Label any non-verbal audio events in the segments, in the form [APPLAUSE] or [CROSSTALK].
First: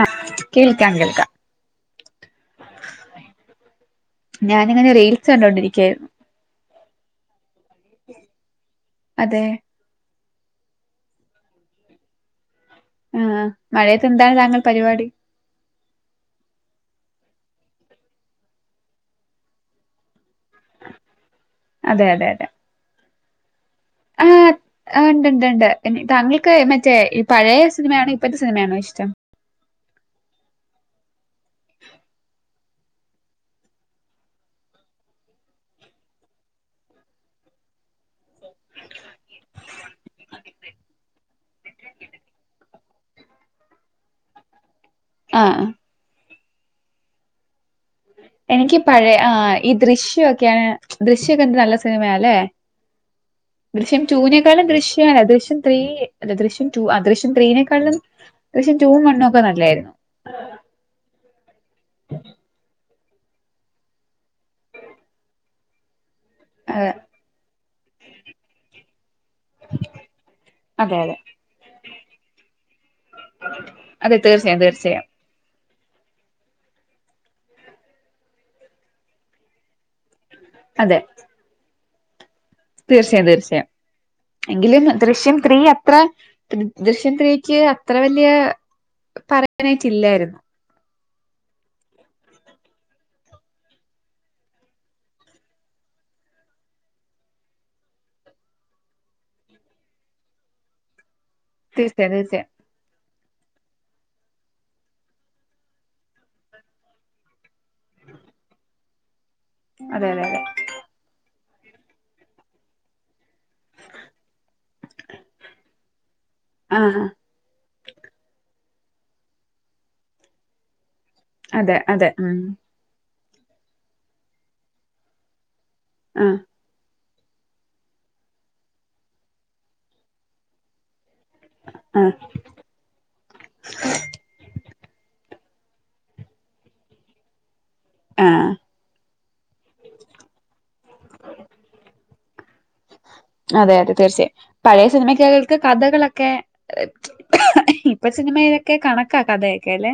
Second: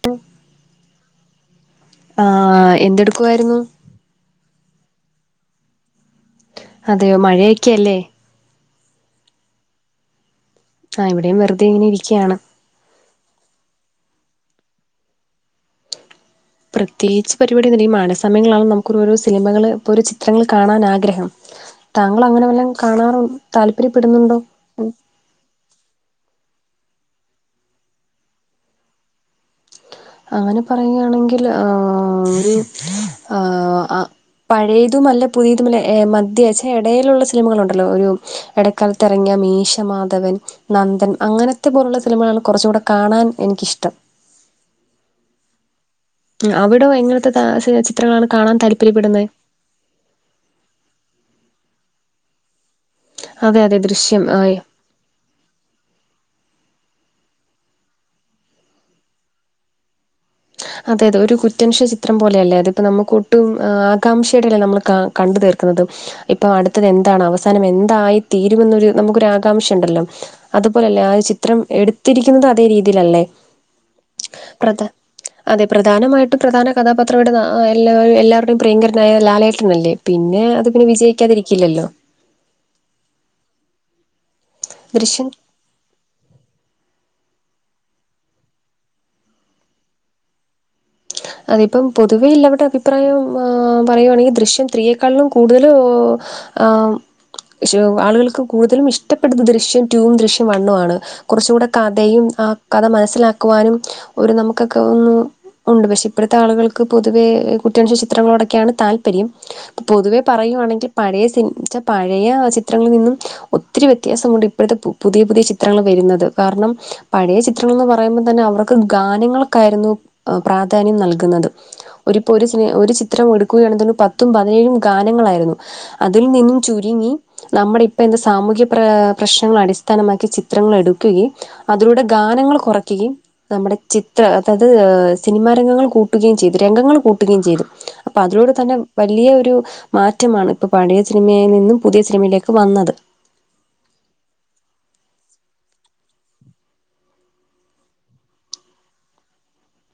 ആഹ് കേൾക്കാം കേൾക്കാം. ആഹ് എന്തെടുക്കുവായിരുന്നു. ഞാനിങ്ങനെ റീൽസ് കണ്ടൊണ്ടിരിക്കുയായിരുന്നു. അതെയോ മഴയൊക്കെയല്ലേ. അതെ.. ആഹ് ഇവിടെയും വെറുതെ ഇങ്ങെനെ ഇരിക്യാണ്. ആഹ് മഴയത്ത് എന്താണ് താങ്കൾ പരിവാടി. പ്രത്യേകച്ച് പരിപാടി ഒന്നും മില്ലാ [UNINTELLIGIBLE] സമങ്ങളാണ് നമുക്ക് സിനിമകൾ ഓരോ ചിത്രങ്ങൾ കാണൻ ആഗ്രഹം.. അതെ താങ്കൾ അതെ അതെ അങ്ങനെ വല്ലാം കാണാറു താല്പര്യപ്പെടുന്നുണ്ടോ. ആഹ് ആഹ് ഇണ്ട് ഇണ്ട് ഇണ്ട് താങ്കൾക്ക് മറ്റേ ഈ പഴയ സിനിമയാണോ ഇപ്പഴത്തെ സിനിമയാണോ ഇഷ്ടം. അങ്ങനെ പറയുകയാണെങ്കിൽ ആഹ് ഒര് ആഹ് അ പഴയതും അല്ല പുതിയതുംല്ല ഏ മദ്യ ചെ എടെലുള്ള സിനിമകളുണ്ടല്ലോ ഒരു. ഇടക്കാലത്ത് എറങ്ങിയ മീശമാധവൻ. നന്ദൻ അങ്ങനത്തെ പോലുള്ള സിനിമകൾ കുറച്ചു കൂടെ കാണാൻ എനിക്കിഷ്ടം. ആഹ് ആഹ് അവിടോ എങ്ങനത്തെ താ ചെ ചിത്രങ്ങളാണ് കാണാൻ എനിക്ക് പഴയ താല്പര്യപ്പെടുന്നെ ആഹ് ഈ ദൃശ്യൊക്കെയാണ് ദൃശ്യൊക്കെ എന്ത് നല്ല സിനിമയാല്ലേ. അതെ അതെ ദൃശ്യം ടു ആ, വിനെ ക്കാളും ദൃ ശ്യിം ഏക ദേശം. ത്രീ ദൃശ്യം ടു ആഹ് ദൃശ്യം ത്രീനേക്കാളിലും ദൃശ്യം ടൂ വണും ഒക്കെ നല്ലായിരുന്നു. അതെ അതെ ഒരു കുറ്റനുഷ ചിത്രം പോലെയല്ലേ അത് പ്പം നമുക്ക് ഒട്ടും ആകാംക്ഷയോടെയല്ലേ നമ്മള് കാ കണ്ടു തീർക്കുന്നത്.. ഇപ്പൊ അടുത്തത് അതെ എന്താണ് അവസാനം എന്തായിത്തീരുമെന്നൊരു നമുക്കൊ ആകാംക്ഷ ഇണ്ടല്ലോ.. അതെ അതുപോലെല്ലേ ആഹ് അതെ ഒരു ചിത്രം എടുത്തിരിക്കുന്നത് അതേ രീതിയിലല്ലേ.. അതെ തീർച്ചായയും പ്രധാ തീർച്ചയായും. അതെ പ്രധാനമായിട്ടും പ്രധാന കഥാപാത്രംടെ ആഹ് എല്ല എല്ലാവരുടെയും പ്രിയങ്കരനായ ലാലേട്ടൻ നെല്ലേ.. പിന്നെ അത് പിന്നെ അതെ വിജയിക്കാതിരിക്കില്ലല്ലോ. തീർച്ചയായും തീർച്ചയായും എങ്കിലും ദൃശ്യം ത്രീ അത്രേ ദൃഷ്യൻ ത്രീക്ക് അത്ര വല്യ പറയാനായിട്ടില്ലായിരുന്നു. അതിപ്പം പൊതുവെ എല്ലാവരുടെ അഭിപ്രായം പറയുകയാണെങ്കിൽ ദൃശ്യം ത്രീയെക്കാളും കൂടുതൽ. ആഹ് സൂ ആളുകൾക്ക് കൂടുതലും ഇഷ്ടപ്പെടുന്ന ദൃശ്യം റ്റൂ ദൃശ്യം വണ്ണുവാണ്. കുറച്ച് കൂടെ തീർച്ചയായും കഥയും തീർച്ചയായും ആഹ് കഥ മനസ്സിലാക്കുവാനും ഒരു നമുക്കൊക്കെ ഒന്ന് ഉണ്ട് പക്ഷേ. ഇപ്പോഴത്തെ ആളുകൾക്ക് പൊതുവെ കുട്ടിയണ ചിത്രങ്ങളോടൊക്കെയാണ് താല്പര്യം അതെ പൊതുവേ അതെ അതെ പറയുവാണെങ്കി പഴയ സിന് പഴയ ചിത്രങ്ങളിൽ നിന്നും ഒത്തിരി വ്യത്യാസമുണ്ട് ഇപ്പോഴത്തെ പുതിയ പുതിയ ചിത്രങ്ങൾ വരുന്നത് കാരണം ആഹ് പഴയ ചിത്രങ്ങന്ന് പറയുമ്പോൾ തന്നെ അവർക്ക് ഗാനങ്ങൾക്കായിരുന്നു പ്രാധാന്യം നൽ ക്ക്ന്നത് അതെ അതെ ഒരു ഇപ്പൊ ഉം ഒരു ഒരു ചിത്രം എടുക്കുകയാണു പത്തും പതിനേഴും ഗാനങ്ങളായിരുന്നു അതിൽ ആഹ് നിന്ന് ചുരുങ്ങി നമ്മുടെ ഇപ്പ എന്താ സാമൂഹ്യ പ്ര പ്രശ്നങ്ങൾ അടിസ്ഥാനമാക്കി ചിത്രങ്ങൾ എടു ഉം അതിലൂടെ ആഹ് ഗാനങ്ങൾ കൊറക്കുകയും നമ്മുടെ ചത്ര അതായത് സിനിമാ രംഗങ്ങൾ കൂട്ടുകയും ചെയ്തു. രംഗങ്ങൾ കൂട്ടുകയും ചെയ്തു. അപ്പ ആഹ് അതിലൂടെ തന്നെ വലിയൊരു മാറ്റമാണ് ഇപ്പോ പഴയ സിനിമയിൽ നിന്നും പുതിയ സിനിമയിലേക്ക് വന്നത് അതെ അതെ തീർച്ചയായും. പഴയ സിനിമകൾക്ക് കഥകളൊക്കെ ഇപ്പ സിനിമയിലൊക്കെ കണക്കാ കഥയൊക്കെല്ലെ.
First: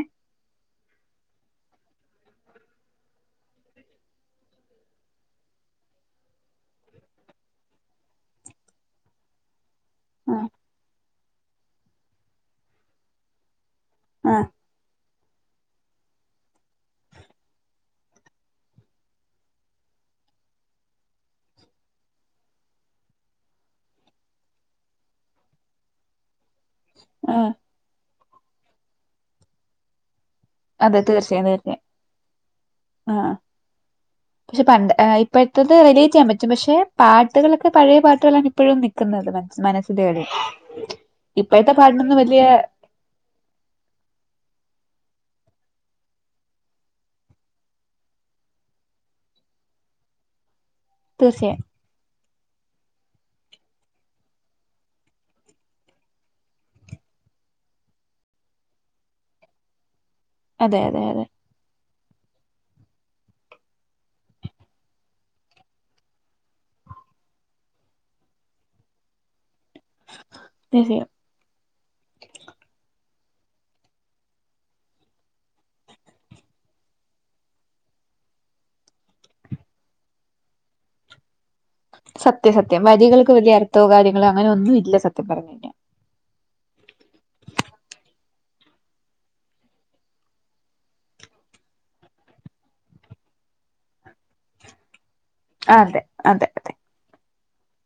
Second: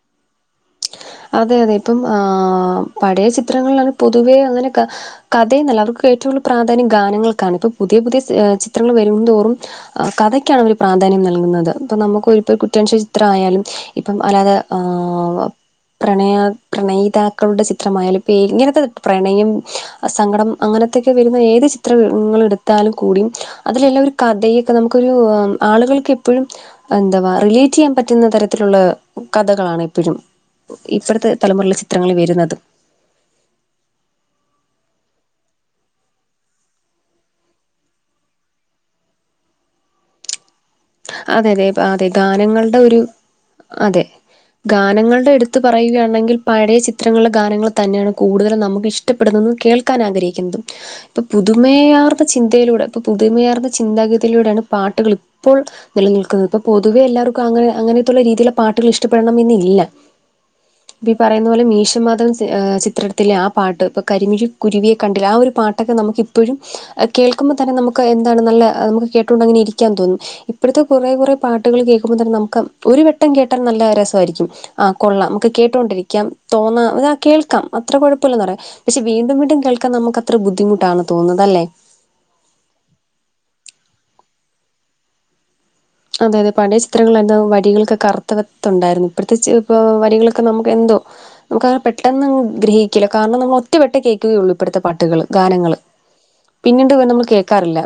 അതെ അതെ. ഇപ്പം ആഹ് പഴയ ചിത്രങ്ങളിലാണ് പൊതുവെ അങ്ങനെക്കെ കഥയെന്നല്ല അവർക്ക് ഏറ്റവും കൂടുതല് പ്രാധാന്യം ഗാനങ്ങൾക്കാണ്. ഇപ്പൊ പുതിയ പുതിയ സി ഏഹ് ചിത്രങ്ങള് വരുംതോറും ആഹ് കഥയ്ക്കാണവര് പ്രാധാന്യം നൽകുന്നത്. ഇപ്പം നമുക്കൊരു ഇപ്പൊ ഒരു കുറ്റന്വേഷണ ചിത്രായാലും ഇപ്പം ആഹ് അല്ലാതെ ആഹ് പ്രണയാ പ്രണയിതാക്കളുടെ ചിത്രമായാലും ഈ ഇങ്ങനത്തെ പ്രണയം സങ്കടം അങ്ങനത്തൊക്കെ വരുന്ന ഏത് ചിത്രങ്ങൾ എടുത്താലുംകൂടി അതിലെല്ലാം ഒരു കഥയൊക്കെ നമുക്കൊരു ആളുകൾക്ക് എപ്പഴും എന്തവാ ആഹ് റിലേറ്റ് ചെയ്യാൻ പറ്റുന്ന തരത്തിലുള്ള കഥകളാണ് എപ്പഴും. അതെ ഇപ്പറത്തെ തീർച്ചയായും തലമുറയിലെ തീർച്ചയായും ചിത്രങ്ങൾ വരുന്നത്. ആഹ് [UNINTELLIGIBLE] പക്ഷെ പണ്ട് ഇപ്പഴത്തത് റിലേറ്റ് ചെയ്യാൻ പറ്റും. പക്ഷെ പാട്ടുകളൊക്കെ പഴയ പാട്ടുകളാണ് ഇപ്പഴും നിക്കുന്നത് [UNINTELLIGIBLE] അതെ അതെ. ഇപ്പോഴത്തെ അതെ പാട്ടിനൊന്നും വലിയ ഗാനങ്ങളുടെ ഒരു അതെ. ഗാനങ്ങളുടെ എടുത്ത് പറയുകയാണെങ്കിൽ പഴയ ചിത്രങ്ങളിലെ ഗാനങ്ങൾ തന്നേണ് കൂടുതലും നമുക്ക് ഇഷ് ടപ്പെടുന്നതും കേൾക്കാൻ ആഗ്രഹിക്കുന്നതും. ഇപ്പ തീർച്ചയായും പുതുമേയാർന്ന ചിന്തയിലൂടെ ഇപ്പൊ പുതുമയാർന്ന ചിന്താഗതിയിലൂടെയാണ് പാട്ടുകള് ഇപ്പോൾ നിലനിൽക്കുന്നത്. ഇപ്പൊ പൊതുവെ എല്ലാർക്കും അങ്ങനെ അങ്ങനത്തുള്ള രീതിയിലുള്ള പാട്ടുകൾ ഇഷ്ടപ്പെടണം എന്നില്ല. അതെ അതെ ഇപ്പ ഈ അതെ പറയുന്ന ന്നപോലെ മീശമാധവൻ ചിത്രത്തിലെ ആ പാട്ട് ഇപ്പോൾ കരിമിഴി കുരുവിയെ കണ്ടില്ല. ആ ഒരു പാട്ടൊക്കെ നമുക്ക് ഇപ്പഴും കേൾക്കുമ്പോൾ തന്നെ നമുക്ക് എന്താണ് നല്ല നമുക്ക് കേട്ടുകൊണ്ട് അങ്ങനെ ഇരിക്കാൻ തോന്നും. ഇപ്പഴത്തെ കുറെ കുറെ പാട്ടുകൾ കേക്കുമ്പ തന്നെ നമുക്ക് ഒരു വട്ടം കേട്ടാൽ നല്ല രസമായിരിക്കും. ആഹ് കൊള്ളാം. നമുക്ക് കേട്ടൊണ്ടിരിക്കാം തോന്നാം ആഹ് കേൾക്കാം അത്ര കൊഴപ്പമില്ലന്ന് പറയാം. പക്ഷെ വീണ്ടും വീണ്ടും കേൾക്കാൻ നമുക്ക് അത്ര ബുദ്ധിമുട്ടാണ് തോന്നുന്നല്ലേ. സത്യ സത്യം വരികൾക്ക് വലിയ അർത്ഥോ കാര്യങ്ങളോ അങ്ങനെ ഒന്നും ഇല്ല സത്യം പറഞ്ഞു കഴിഞ്ഞാ. അതെ അതെ പഴയ ചിത്രങ്ങളിലൊക്കെ വരികൾക്കൊക്കെ അർത്ഥവത്തുണ്ടായിരുന്നു. ഇപ്പഴത്തെ ചി ഇപ്പൊ വരികൾക്കൊ നമുക്കെന്തോ നമുക്കങ്ങനെ പെട്ടെന്ന് ഗ്രഹിക്കില്ല. കാരണം നമ്മള് ഒറ്റവട്ടേ കേൾക്കുകയുള്ളൂ ഇപ്പോഴത്തെ പാട്ടുകള്. ഗാനങ്ങള് അതെ അതെ അതെ പിന്നീട് ഇവ നമ്മള് കേക്കാറില്ല.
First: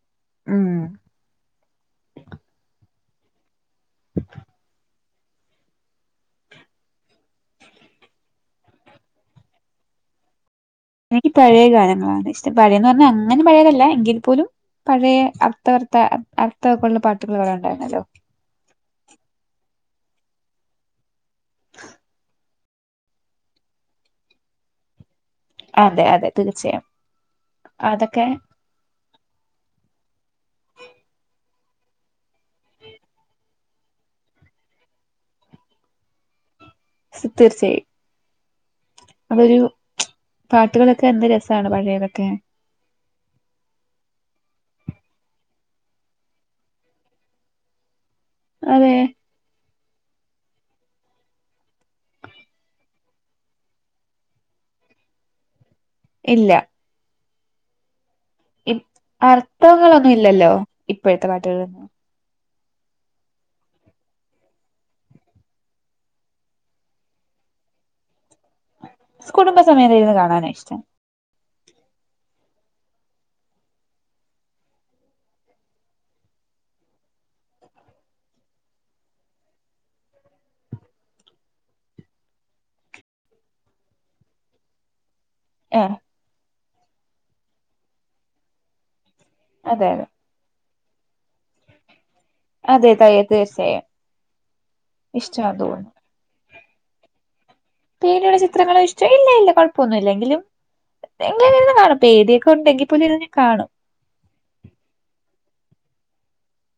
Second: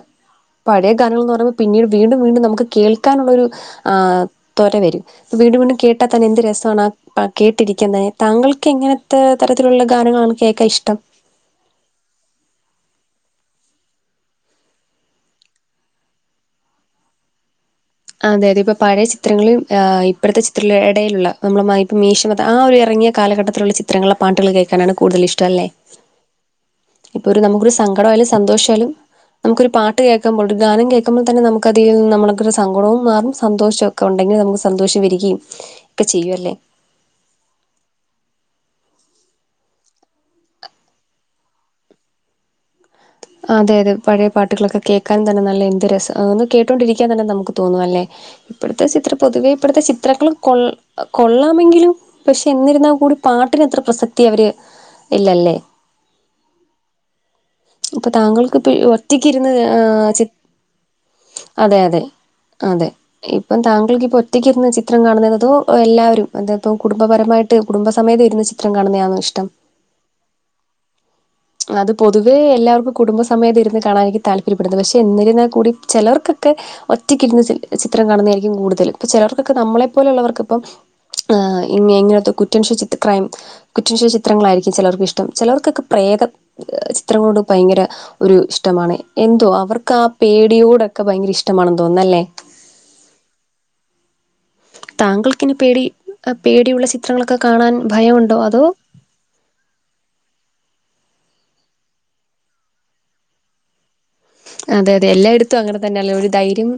ഉം പഴേ ഗാനങ്ങള്ന്ന് പറയുമ്പ പിന്നീട് വീണ്ടും വീണ്ടും നമുക്ക് കേൾക്കാനുള്ളൊരു ആഹ് ത്വര വരും. വീണ്ടും വീണ്ടും കേട്ടാ തന്നെ എന്ത് രസമാണാ പാ കേട്ടിരിക്കാൻ തന്നെ. താങ്കൾക്ക് എങ്ങനത്തെ തരത്തിലുള്ള ഗാനങ്ങളാണ് കേക്ക ഇഷ്ടം? എനിക്ക് പഴേ ഗാനങ്ങളാണ് ഇഷ്ടം. പഴെന്ന് പറഞ്ഞാൽ അങ്ങനെ പഴയതല്ല എങ്കിൽ പോലും പഴേ അർത്ഥവത്ത അർത്ഥവൊക്കെ ഉള്ള പാട്ടുകളിവിടെ ഉണ്ടായിരുന്നല്ലോ അതെ അതെ ഇപ്പ പഴയ ചിത്രങ്ങളും ഇപ്പോഴത്തെ ചിത്ര ഇടയിലുള്ള നമ്മള് ഇപ്പ മീശ ആ ഒരു ഇറങ്ങിയ കാലഘട്ടത്തിലുള്ള ചിത്രങ്ങളിലെ പാട്ടുകൾ കേൾക്കാനാണ് കൂടുതലിഷ്ടം. ല്ലേ അതെ അതെ തീർച്ചയായും ഇപ്പൊ ഒരു നമുക്കൊരു അതൊക്കെ സങ്കടമായാലും സന്തോഷമായാലും നമുക്കൊരു പാട്ട് കേക്കുമ്പോൾ ഒരു ഗാനം കേൾക്കുമ്പം തന്നെ നമുക്ക് അതീന്ന് നമ്മളക്കൊരു സങ്കടവും മാറും സന്തോഷൊക്കെ ഉണ്ടെങ്കിൽ നമുക്ക് സന്തോഷം വരികയും ഒക്കെ ചെയ്യും അല്ലേ. തീർച്ചയായും അതൊരു പാട്ടുകളൊക്കെ എന്ത് രസാണ് പഴയതൊക്കെ. അതെ അതെ പഴയ പാട്ടുകളൊക്കെ കേൾക്കാനും തന്നെ നല്ല എന്ത് രസം ഒന്ന് കേട്ടൊണ്ടിരിക്കാൻ തന്നെ നമുക്ക് തോന്നും അല്ലേ. ഇപ്പഴ്ത്തെ അതെ ചിത്ര പൊതുവേ ഇപ്പഴ്ത്തെ ചിത്രങ്ങൾ കൊ കൊള്ളാമെങ്കിലും. പക്ഷെ എന്നിരുന്നാൽ കൂടി പാട്ടിനെത്ര പ്രസക്തി അവര് ഇല്ലല്ലേ. ഇല്ല അപ്പൊ താങ്കൾക്ക് ഇപ്പ ഇ- ഒറ്റക്ക് ഇരുന്ന് അർത്ഥങ്ങളൊന്നും ഇല്ലല്ലോ ഇപ്പോഴത്തെ അതെ പാട്ടുകളിലൊന്നും അതെ. അതെ ഇപ്പം താങ്കൾക്ക് ഇപ്പോ ഒറ്റക്കിരുന്ന് ചിത്രം കാണുന്നത് അതോ എല്ലാവരും അ ഇപ്പോ കുടുംബപരമായിട്ട് കുടുംബ സമേതം ഇരുന്ന് ചി ത്രം കാണുന്നെ ആണോ ഇഷ്ടം കുടുംബസമേതം ഇരുന്ന് കാണാനാ ഇഷ്ടം അത് പൊതു തുവെ എല്ലാവർക്കും കുടുംബസമേതം ഇരുന്ന് കാണാൻ ആരിക്കും താല്പര്യപ്പെടുന്നത് പക്ഷേ എന്നിരുന്നാൽ കൂടി ചിലോർക്കൊക്കെ. ഒറ്റക്കിരുന്ന് ചിത്രം കാണുന്നതായിരിക്കും കൂടുതൽ ഇപ്പ ചിലർക്കൊക്കെ നമ്മളെ പോലെയുള്ളവർക്ക് ഇപ്പം. ആഹ് ഇങ്ങ ഇങ്ങനത്തെ കുറ്റൻഷിത്ര ക്രൈം കുറ്റൻഷ ചിത്രങ്ങളായിരിക്കും ചിലർക്ക് ഇഷ് ഇഷ്ടം ചിലവർക്കൊക്കെ ആഹ് പ്രേത ചിത്രങ്ങളോട് ഭയങ്കര ഒരു ഇഷ്ടമാണ്. എന്തുവാ അതെ അവർക്കാ അതെ പേടിയോടൊക്കെ ഭയങ്കര ഇഷ്ടമാണെന്ന് തോന്നുന്നല്ലേ. അതെ തീർച്ചയായും. ഇഷ്ടമാ താങ്കൾക്കിന് തോന്നുന്നു പേടി പേടിയുള്ള ചിത്രങ്ങളൊക്കെ കാണാൻ പേടിയുള്ള ഭയമുണ്ടോ അതോ. ചിത്രങ്ങളോ ഇല്ല ഇല്ല കുഴപ്പമൊന്നുല്ല എങ്കിലും ഇങ്ങനെ ഇരുന്ന് കാണും പേടിയൊക്കെ ഉണ്ടെങ്കിൽ പോലും ഇരുന്ന് കാണും. അതെ അതെ എല്ലായിടത്തും അങ്ങനെ തന്നെയല്ലെ ഒരു ധൈര്യം.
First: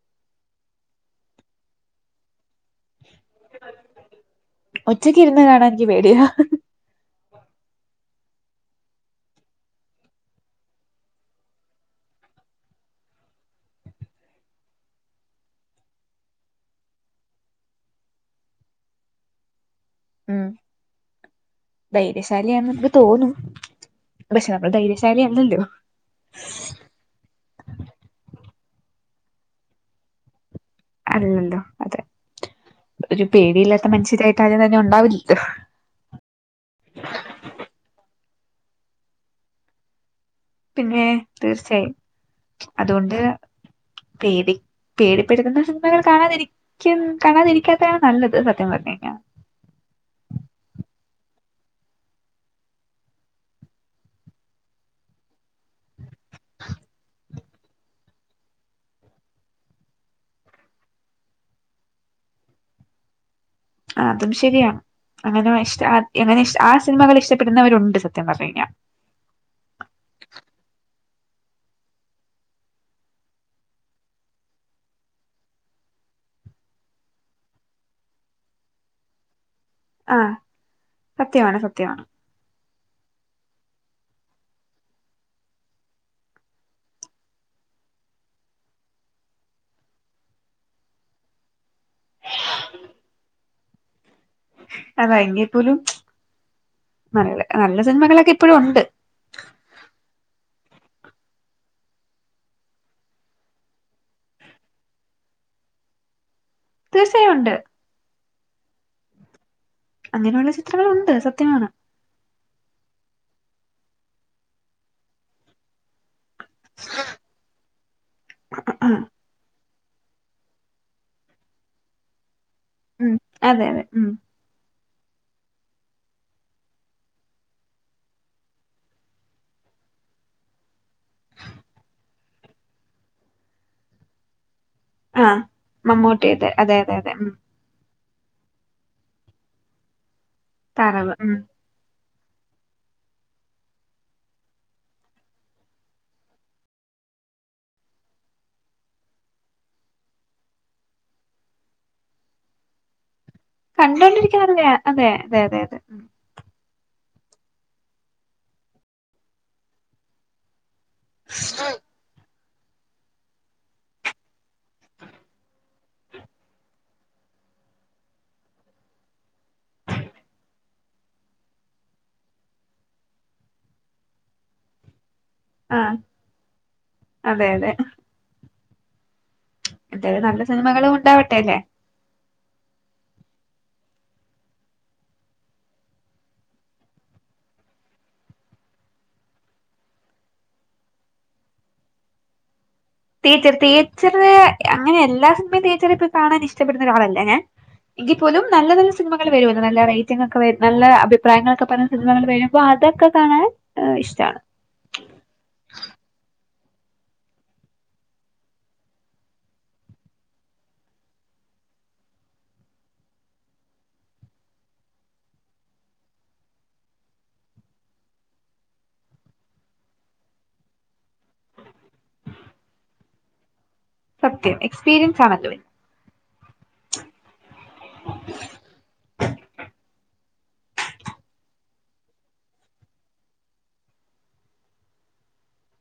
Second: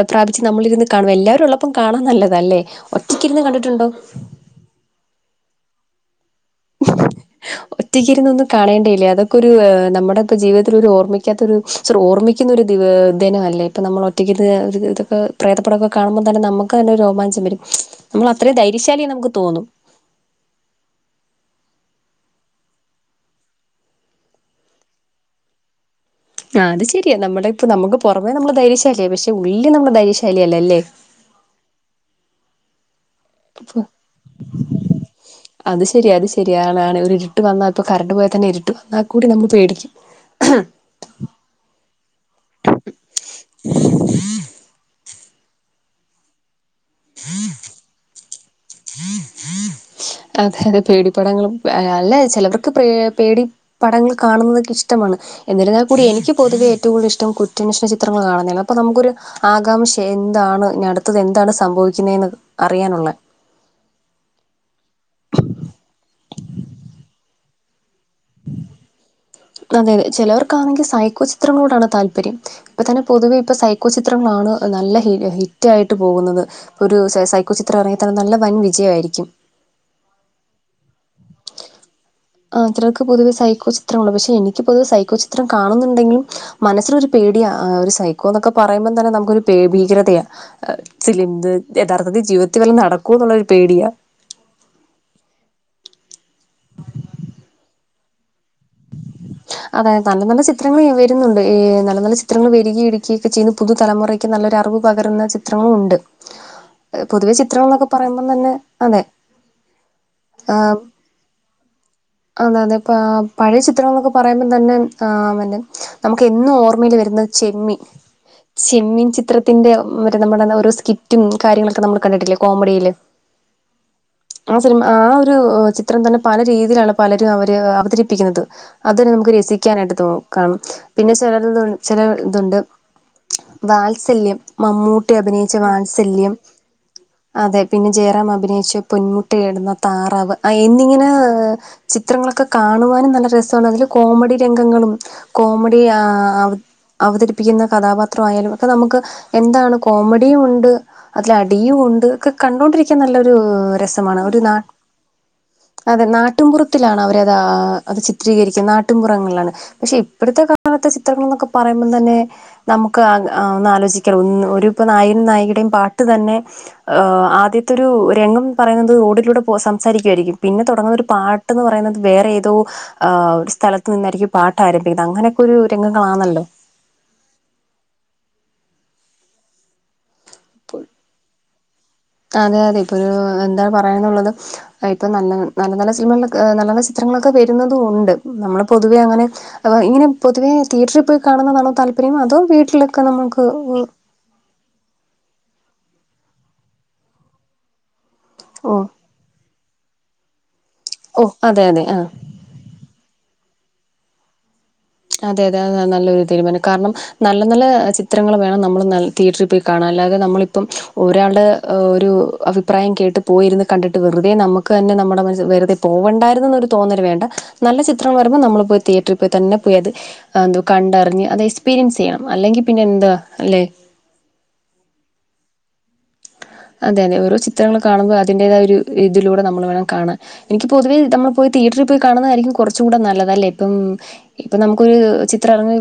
ർ പ്രാപിച്ച് നമ്മളിരുന്ന് കാണും എല്ലാവരും ഉള്ളപ്പം കാണാൻ നല്ലതല്ലേ ഒറ്റക്ക് ഇരുന്ന് കണ്ടിട്ടുണ്ടോ. ഒറ്റക്ക് ഇരുന്ന് കാണാൻ എനിക്ക് പേടിയ. ഒറ്റക്കിരുന്നൊന്നു കാണേണ്ടേയില്ലേ അതൊക്കെ ഒരു നമ്മുടെ ഇപ്പോ ജീവിതത്തിൽ ഒരു ഓർമ്മിക്കാത്തൊരു. ചെറു ഓർമ്മിക്കുന്ന ഒരു ദിവ ദിനമല്ലേ ഇപ്പം നമ്മൾ ഒറ്റക്ക്ത് ഇതൊക്കെ പ്രേതപ്പടമൊക്കെ കാണുമ്പോൾ തന്നെ നമു ക്കന്നെ രോമാഞ്ചം വരും നമ്മളത്ര ധൈര്യശാലി നമുക്ക് തോന്നും. ഉം ധൈര്യശാലിയാണ് നമുക്ക് തോന്നും പക്ഷെ നമ്മൾ ധൈര്യശാലി അല്ലല്ലോ. ആ അത് ശരിയാ നമ്മുടെ ഇപ്പൊ നമുക്ക് പുറമേ നമ്മുടെ ധൈര്യശാലി പക്ഷെ ഉള്ളി നമ്മുടെ ധൈര്യശാലിയല്ലല്ലേ. അല്ലല്ലോ അതെ ഒരു പേടിയില്ലാത്ത മനുഷ്യരായിട്ട് ആരും തന്നെ ഉണ്ടാവില്ലല്ലോ. അത് ശരിയാ അത് ശരിയാണ് ആണ് ആണ് ഒരിരിട്ട് വന്നാൽ ഇപ്പോ കറണ്ട് പോയാൽ തന്നെ ഇരിട്ട് വന്നാൽ കൂടി നമ്മൾ പേടിക്കും. പിന്നെ തീർച്ചയായും അതുകൊണ്ട്. പേടി പേടിപ്പെടുത്തുന്ന സിനിമകള് കാണാ ക്ക്യും കാണാതിരിക്കാത്താണ് നല്ലത് സത്യം പറഞ്ഞ് കഴിഞ്ഞ. അതെ അതെ പേടി പടങ്ങളും അല്ലെ ചിലവർക്ക് പേ പേടി. പടങ്ങൾ കാണുന്നതൊക്കെ ഇഷ്ടമാണ്. എന്നിരുന്നൽ കൂടി എനിക്ക് പൊതുവേഏറ്റവും കൂതൽ ഇഷ്ടം കുറ്റന്വേഷണ ചിത്രങ്ങൾ കാണുന്നെയാ അപ്പൊ നമുക്കൊരു. ആകാംക്ഷ എന്താണ് ഞ അടുത്തത് എന്താണ് സംഭവിക്കുന്നേന്ന് അറിയാനുള്ള. അതും ശരിയാ അങ്ങനെ ഇങ്ങനെ ആ സിനിമകൾ ഇഷ്ടപ്പെടുന്നവരുണ്ട് സത്യം പറഞ്ഞു കഴിഞ്ഞാ. അതെ അതെ ചിലവർക്കാണെങ്കിൽ സൈക്കോ ചിത്രങ്ങളോടാണ് താല്പര്യം. ഇപ്പൊ തന്നെ പൊതുവെ ഇപ്പൊ സൈക്കോ ചിത്രങ്ങളാണ് നല്ല ഹി ഹിറ്റ് ആയിട്ട് പോകുന്നത്. ഇപ്പൊ ഒരു സൈക്കോ ചിത്രം ഇറങ്ങിയ തന്ന നല്ല വൻ വിജയമായിരിക്കും. ആ സത്യമാണ് സത്യമാണ്. ആ ചിലർക്ക് പൊതുവെ സൈക്കോ ചിത്രമാ പക്ഷെ എനിക്ക് പൊതുവെ സൈക്കോ ചിത്രം കാണുന്നുണ്ടെങ്കിലും. മനസ്സിലൊരു പേടിയാ ഒരു സൈക്കോ എന്നൊക്കെ പറയുമ്പോം തന്നെ നമുക്കൊരു ഭീകരതയാ. ച്ചിലിന്ത് യഥാർത്ഥത്തിൽ ജീവിതത്തിൽ വല്ലോം നടക്കോ എന്നുള്ളൊരു പേടിയാ അതാ എങ്കിപ്പോലും ന നല്ല സിനിമകളൊക്കെ ഇപ്പഴും ഉണ്ട് അതായ നല്ല നല്ല ചിത്രങ്ങൾ വരുന്നുണ്ട് നല്ല നല്ല ചിത്രങ്ങൾ വരിക ഇടുകൊക്കെ ചെയ്യുന്ന പുതുതലമുറ യ്ക്ക് നല്ലഅറിവ് പകരുന്ന ചിത്രങ്ങളും ഉണ്ട് തീർച്ചയായും പൊതുവെ ഉണ്ട് ചിത്രങ്ങള് എന്നൊക്കെ പറയുമ്പോം തന്നെ അതെ അങ്ങനെയുള്ള ആ, ചിത്രങ്ങളുണ്ട് സത്യമാണ് അതെ അതെ പഴയ ചിത്രങ്ങൾ എന്നൊക്കെ പറയുമ്പം തന്നെ ആ മന്നെ നമുക്ക് എന്നും ഓർമ്മയിയില് വരുന്നത് ചെമ്മീൻ ചെമ്മീൻ ചിത്ര ത്തിൻ്റെ മറ്റേ നമ്മുടെ ഓരോ സ്കിറ്റും കാര്യങ്ങളൊക്കെ നമ്മൾ കണ്ടിട്ടില്ലേ കോമഡിയിൽ ഉം അതെ അതെ ഉം ആഹ് സിനിമ ആ ഒരു ചിത്രം തന്നെ പല രീതിയിലാണ് പലരും അവര് അവതരിപ്പിക്കുന്നത് അതുന്നെ നമുക്ക് രസിക്കാനായിട്ട് തോ കാണും പിന്നെ ചില ചില ഇതുണ്ട് വാത്സല്യം മമ്മൂട്ടി ആഹ് അഭിനയിച്ച വാത്സല്യം മമ്മൂട്ടിയുടെ അതെ അതെ ഉം അതെ പിന്നെ ജയറാം അഭിനയിച്ച പൊൻമുട്ടി ഇടുന്ന താറാവ് എന്നിങ്ങനെ താറാവ് ഉം ചിത്രങ്ങളൊക്കെ കാണുവാനും നല്ല രസമാണ് അതില് കോമഡി രംഗങ്ങളും കോമഡി ആ അവതരിപ്പിക്കുന്ന കഥാപാത്ര ആയാലും ഒക്കെ നമുക്ക് എന്താണ് കോമഡിയും ഉണ്ട് അതില അടിയും ഒണ്ട് കണ്ടൊണ്ടിരിക്കാൻ നല്ലൊരു രസമാണ് ഒരു നാ കണ്ടോണ്ടിരിക്കാറില്ല അതെ അതെ ഉം അതെ ന നാട്ടുപുറത്തിലാണ് അവരത് ചിത്രീകരിക്കുന്നത് നാട്ടിപുറങ്ങളിലാണ് പക്ഷെ ഇപ്പോഴത്തെ കാ ലത്തെ ചിത്രങ്ങൾ എന്നൊക്കെ പറയുമ്പോൾ തന്നെ നമുക്ക് ഒന്ന ആലോചിക്കാം ഒന്ന് ഒരു ഇപ്പം നായികനും നായികയുടെയും പാട്ട് തന്നെ ഹ ആദ്യത്തെരു രംഗം പറയുന്നത് റോഡിലൂടെ സംസാരിക്കുയിരിക്കും പിന്നെ തുടങ്ങുന്ന ഒരു പാ ന്ന് പറയുന്നത് വേറെ ഏതോ ആ ഒരു സ്ഥലത്ത് നിന്നായിരിക്കും പാട്ട് ആരംഭിക്കുന്നത് അങ്ങനെയൊക്കെ ഒരു ആഹ് രംഗങ്ങളാണല്ലോ അതെ അതെ എന്തായാലത് നല്ല സിനിമകളും ഉണ്ടാവട്ടെ അല്ലെ അതെ അതെ ഇപ്പൊ ഒരു എന്താ പറയന്നുള്ളത് ഇപ്പൊ നല്ല നല്ല നല്ല സിനിമകള നല്ല നല്ല ചിത്രങ്ങളൊക്കെ വരുന്നതും ഉണ്ട് നമ്മള് പൊതുവെ അങ്ങനെ അ ഇങ്ങനെ പൊതുവെതിയറ്ററിൽ പോയി കാണുന്നതാണോ താല്പര്യം അതോ വീട്ടില തിയേറ്റർ തിയേറ്റർ അങ്ങനെ എല്ലാ സിനിമയും തിയേറ്റർ പോയി കാണാൻ ഇഷ്ടപ്പെടുന്ന ഒരാളല്ല ഞാൻ എങ്കിൽ പോലും നല്ല ഓ നല്ല സിനിമകൾ വരും അല്ല നല്ല റേറ്റിംഗ് ഒക്കെ വരുന്ന നല്ല ഓ അതെ അഭിപ്രായങ്ങളൊക്കെ അതെ പറഞ്ഞ ആ സിനിമകൾ വരും അപ്പ അതൊക്കെ കാണാൻ ഇഷ്ടമാണ് അതെ അതെ അത നല്ലൊരു തീരുമാനം കാരണം നല്ല നല്ല ചിത്രങ്ങൾ വേണം നമ്മൾ തിയേറ്ററിൽ പോയി കാണാൻ അല്ലാതെ നമ്മളിപ്പം ഒരാൾടെ ഒരു അഭിപ്രായം കേട്ട് പോയിരുന്ന് കണ്ടിട്ട് വെറുതെ നമുക്ക് തന്നെ നമ്മുടെ മസ്സ് വെറുതെ പോവണ്ടായിരുന്നൊരു തോന്നൽ വേണ്ട നല്ല ചിത്രങ്ങൾ വരുമ്പോ നമ്മളിപ്പോ തിയേറ്ററിൽ പോയി തന്നെ പോയി അത് എന്തോ കണ്ടറിഞ്ഞ് അത് എക്സ്പീരിയൻസ് ചെയ്യണം അല്ലെങ്കിൽ പിന്നെ എന്താ അല്ലേ സത്യം എക്സ്പീരിയൻസ് ആണ് എല്ലാം അതെ അതെ ഓരോ ചിത്രങ്ങൾ കാണുമ്പോൾ അതിന്റേതായ ഒരു ഇതിലൂടെ നമ്മൾ വേണം കാണാൻ എനിക്ക് പൊതുവേ നമ്മൾ പോയി തിയേറ്ററിൽ പോയി കാണുന്നതായിരിക്കും കുറച്ചും കൂടെ നല്ലതല്ലേ ഇപ്പം ഇപ്പൾ നമുക്കൊരു ചിത്രംറങ്ങി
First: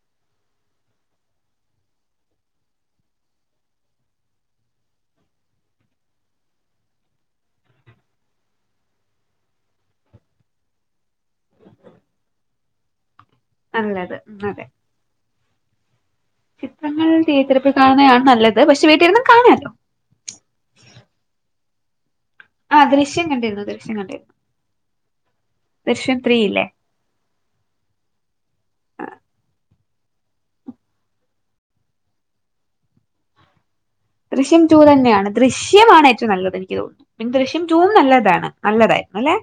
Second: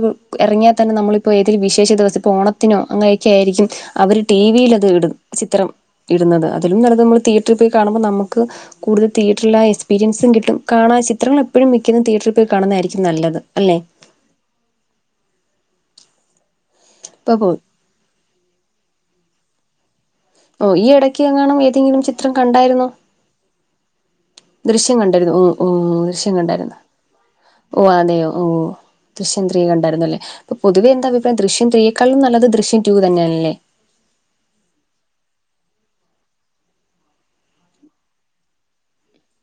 ഇറങ്ങിയാൽ തന്നെ നമ്മളിപ്പോൾ ഏതൊരു വിശേഷ ദിവസം ഇപ്പോൾ ഓണത്തിനോ അങ്ങനെയൊക്കെ ആയിരിക്കും അവര് ടി വിൽ അത് ഇടും ചിത്രം ഇടുന്നത് അതിലും നല്ലത് നമ്മൾ തിയേറ്ററിൽ പോയി കാണുമ്പോൾ നമുക്ക് കൂടുതൽതിയേറ്ററൽ ആ എക്സ്പീരിൻസും കിട്ടും കാണാ ചത്രൾ എപ്പോഴും മിക്കതും തിയേറ്ററിൽ പോയി കാണുന്നതായിരിക്കും നല്ലത് അല്ലേ? നല്ലത് അതെ ചിത്രങ്ങൾ ഇപ്പോൾ പോ തീയേറ്ററിൽ പോയി കാണുന്നതാണ് നല്ലത് പക്ഷെ വീട്ടിലിരുന്നും കാണാല്ലോ ഓ ഈ ഇടയ്ക്ക് എങ്ങണം ഏതെങ്കിലും ചി ത്രം ആ കണ്ടായിരുന്നോ ദൃശ്യം കണ്ടിരുന്നു ദൃശ്യം കണ്ടിരുന്നു ദൃശ്യം കണ്ടായിരുന്നു ഓ ഓ ദൃശ്യം ത്രീ ഇല്ലേ കണ്ടായിരുന്ന ഓഹ് അതെയോ ഓ ആ ദൃശ്യൻത്രീയ കണ്ടായിരുന്നല്ലേ അപ്പൊതുവെ എന്ത അഭിപ്രം ദൃശ്യൻത്രീയെക്കളും നല്ല ദൃശ്യ ടു തന്നെയണല്ലേ ദൃശ്യം ടു തന്നെയാണ് ദൃശ്യമാണ് ഏറ്റവും നല്ലത് എനിക്ക് തോന്നുന്നു പിന്നെ ദൃശ്യം ടു നല്ലതാണ് നല്ലതായിരുന്നു അല്ലെ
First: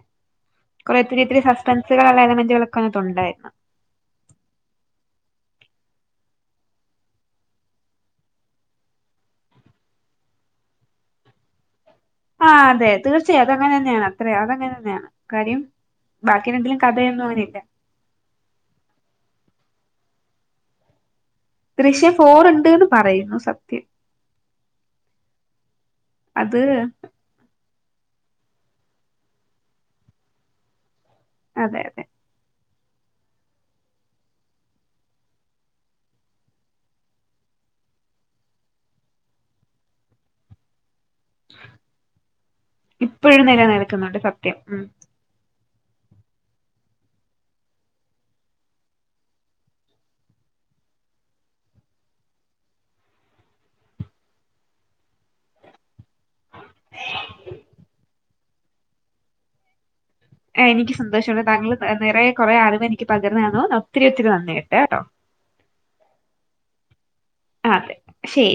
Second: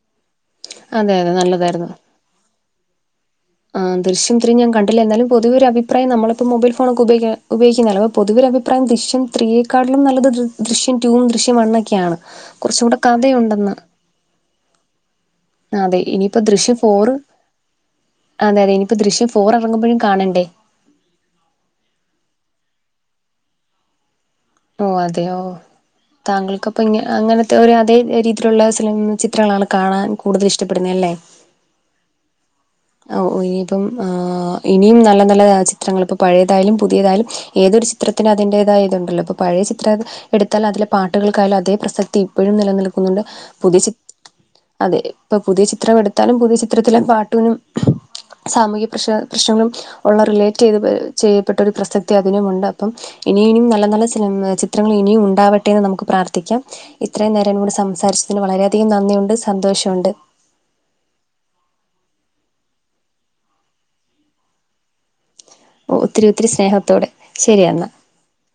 കുറെ അതെ ഒത്തിരി അതെ ഒത്തിരി സസ്പെൻസുകൾള്ള എലമെന്റുകളൊക്കെ അതിനാതൊണ്ടായിരുന്നു ആഹ് ദൃശ്യം ത്രീ ഞാൻ കണ്ടില്ലാ എന്നലും പൊതുവൊ ഒരുഭിപ്രായം നമ്മളപ്പോ മൊബൈൽ ഫോണ്ക്കെ ഉപ ഉപയൊഗി ഉപയൊകിക്കല്ലോ പൊതുവെ അഭിപ്രായം ദൃശ്യ ത്രിയെ ക്കാളിലും നല്ലത് ദൃശ്യം ടുവും ദൃശ്യം വണ്ണൊക്കെയാണ് ആഹ് കുറച്ചും അതെ കൂടെ തീർച്ചയായ അത് അങ്ങനെ കഥയുണ്ടെന്ന് തന്നെയാണ് അത്രയാ അത അങ്ങനെ തന്നെയാണ് കാര്യം ആ, അതെ ഇനിയിപ്പോ ബാക്കി എണ്ണത്തിലും കഥയൊന്നും അവനില്ല അ അതെ ഇനിപ്പോ ദൃശ്യം ഫോർ ഇറങ്ങുമ്പോഴും കാണണ്ടേ ദൃശ്യ ഫോർ ഉണ്ട്ന്നു പറയുന്നു സത്യം ഓഹ് അതെയോ അത് താങ്കൾക്ക്പ്പ ഇങ്ങു അങ്ങനത്തെ ഒരു അതേ രീതിയിലുള്ള സിനിമ ചിത്രങ്ങളാണ് കാണാൻ കൂടുതൽ ഇഷ്ടപ്പെടുന്നത് അല്ലേ അതെ അതെ ഒ ഒ ഇനിയിപ്പം ആ ഇനിയും നല്ല നല്ല ചിത്രങ്ങൾ ഇപ്പം പഴയതായാലും പുതിയതായാലും ഏതൊരു ചിത്രം ചിത്രത്തിന് അതിന്റേതായ ഇതുണ്ടല്ലോ പഴയ ചിത്രം എടുത്താൽ അതിലെ പാട്ടുകൾക്കായാലും അതേ പ്രസക്തി ഇപ്പഴും നിലനിൽക്കുന്നുണ്ട് ഇപ്പോഴും പുതിയ ചിത്രം നിലനിൽക്കുന്നുണ്ട് സത്യം ഉം അതെ ഇപ്പം പുതിയ ചിത്രം എടുത്താലും പുതിയ ചിത്രത്തിലെ പാട്ടിനും സാമൂഹ്യ പ്രശ്ന പ്രശ്നങ്ങളും ഒള്ള റിലേറ്റ് ചെയ്ത് ചെയ്യപ്പെട്ട ഒരു പ്രസക്തി അതിനുമുണ്ട് അപ്പം ഇനി ഇനിയും നല്ല നല്ല ചിത്രങ്ങൾ ഇനിയും ഉണ്ടാവട്ടെന്ന് നമുക്ക് പ്രാർത്ഥിക്കാം ഇത്രയും നേരം കൂടെ സംസാരിച്ചതിന് വളരെയധികം നന്ദിയുണ്ട് സന്തോഷമുണ്ട് ആ എനിക്ക് ഒത്തിരി സന്തോഷമുണ്ട് താങ്കൾ നിറയ കുറേ അറിവ് എനിക്ക് പകർന്നു തന്നു ഒത്തിരി ഒത്തിരി നന്ദി ഒണ്ട് കേട്ടോ ഓ ഒത്തിരി ഒത്തിരി സ്നേഹത്തോടെ ശരി എന്നാൽ അതെ ശരി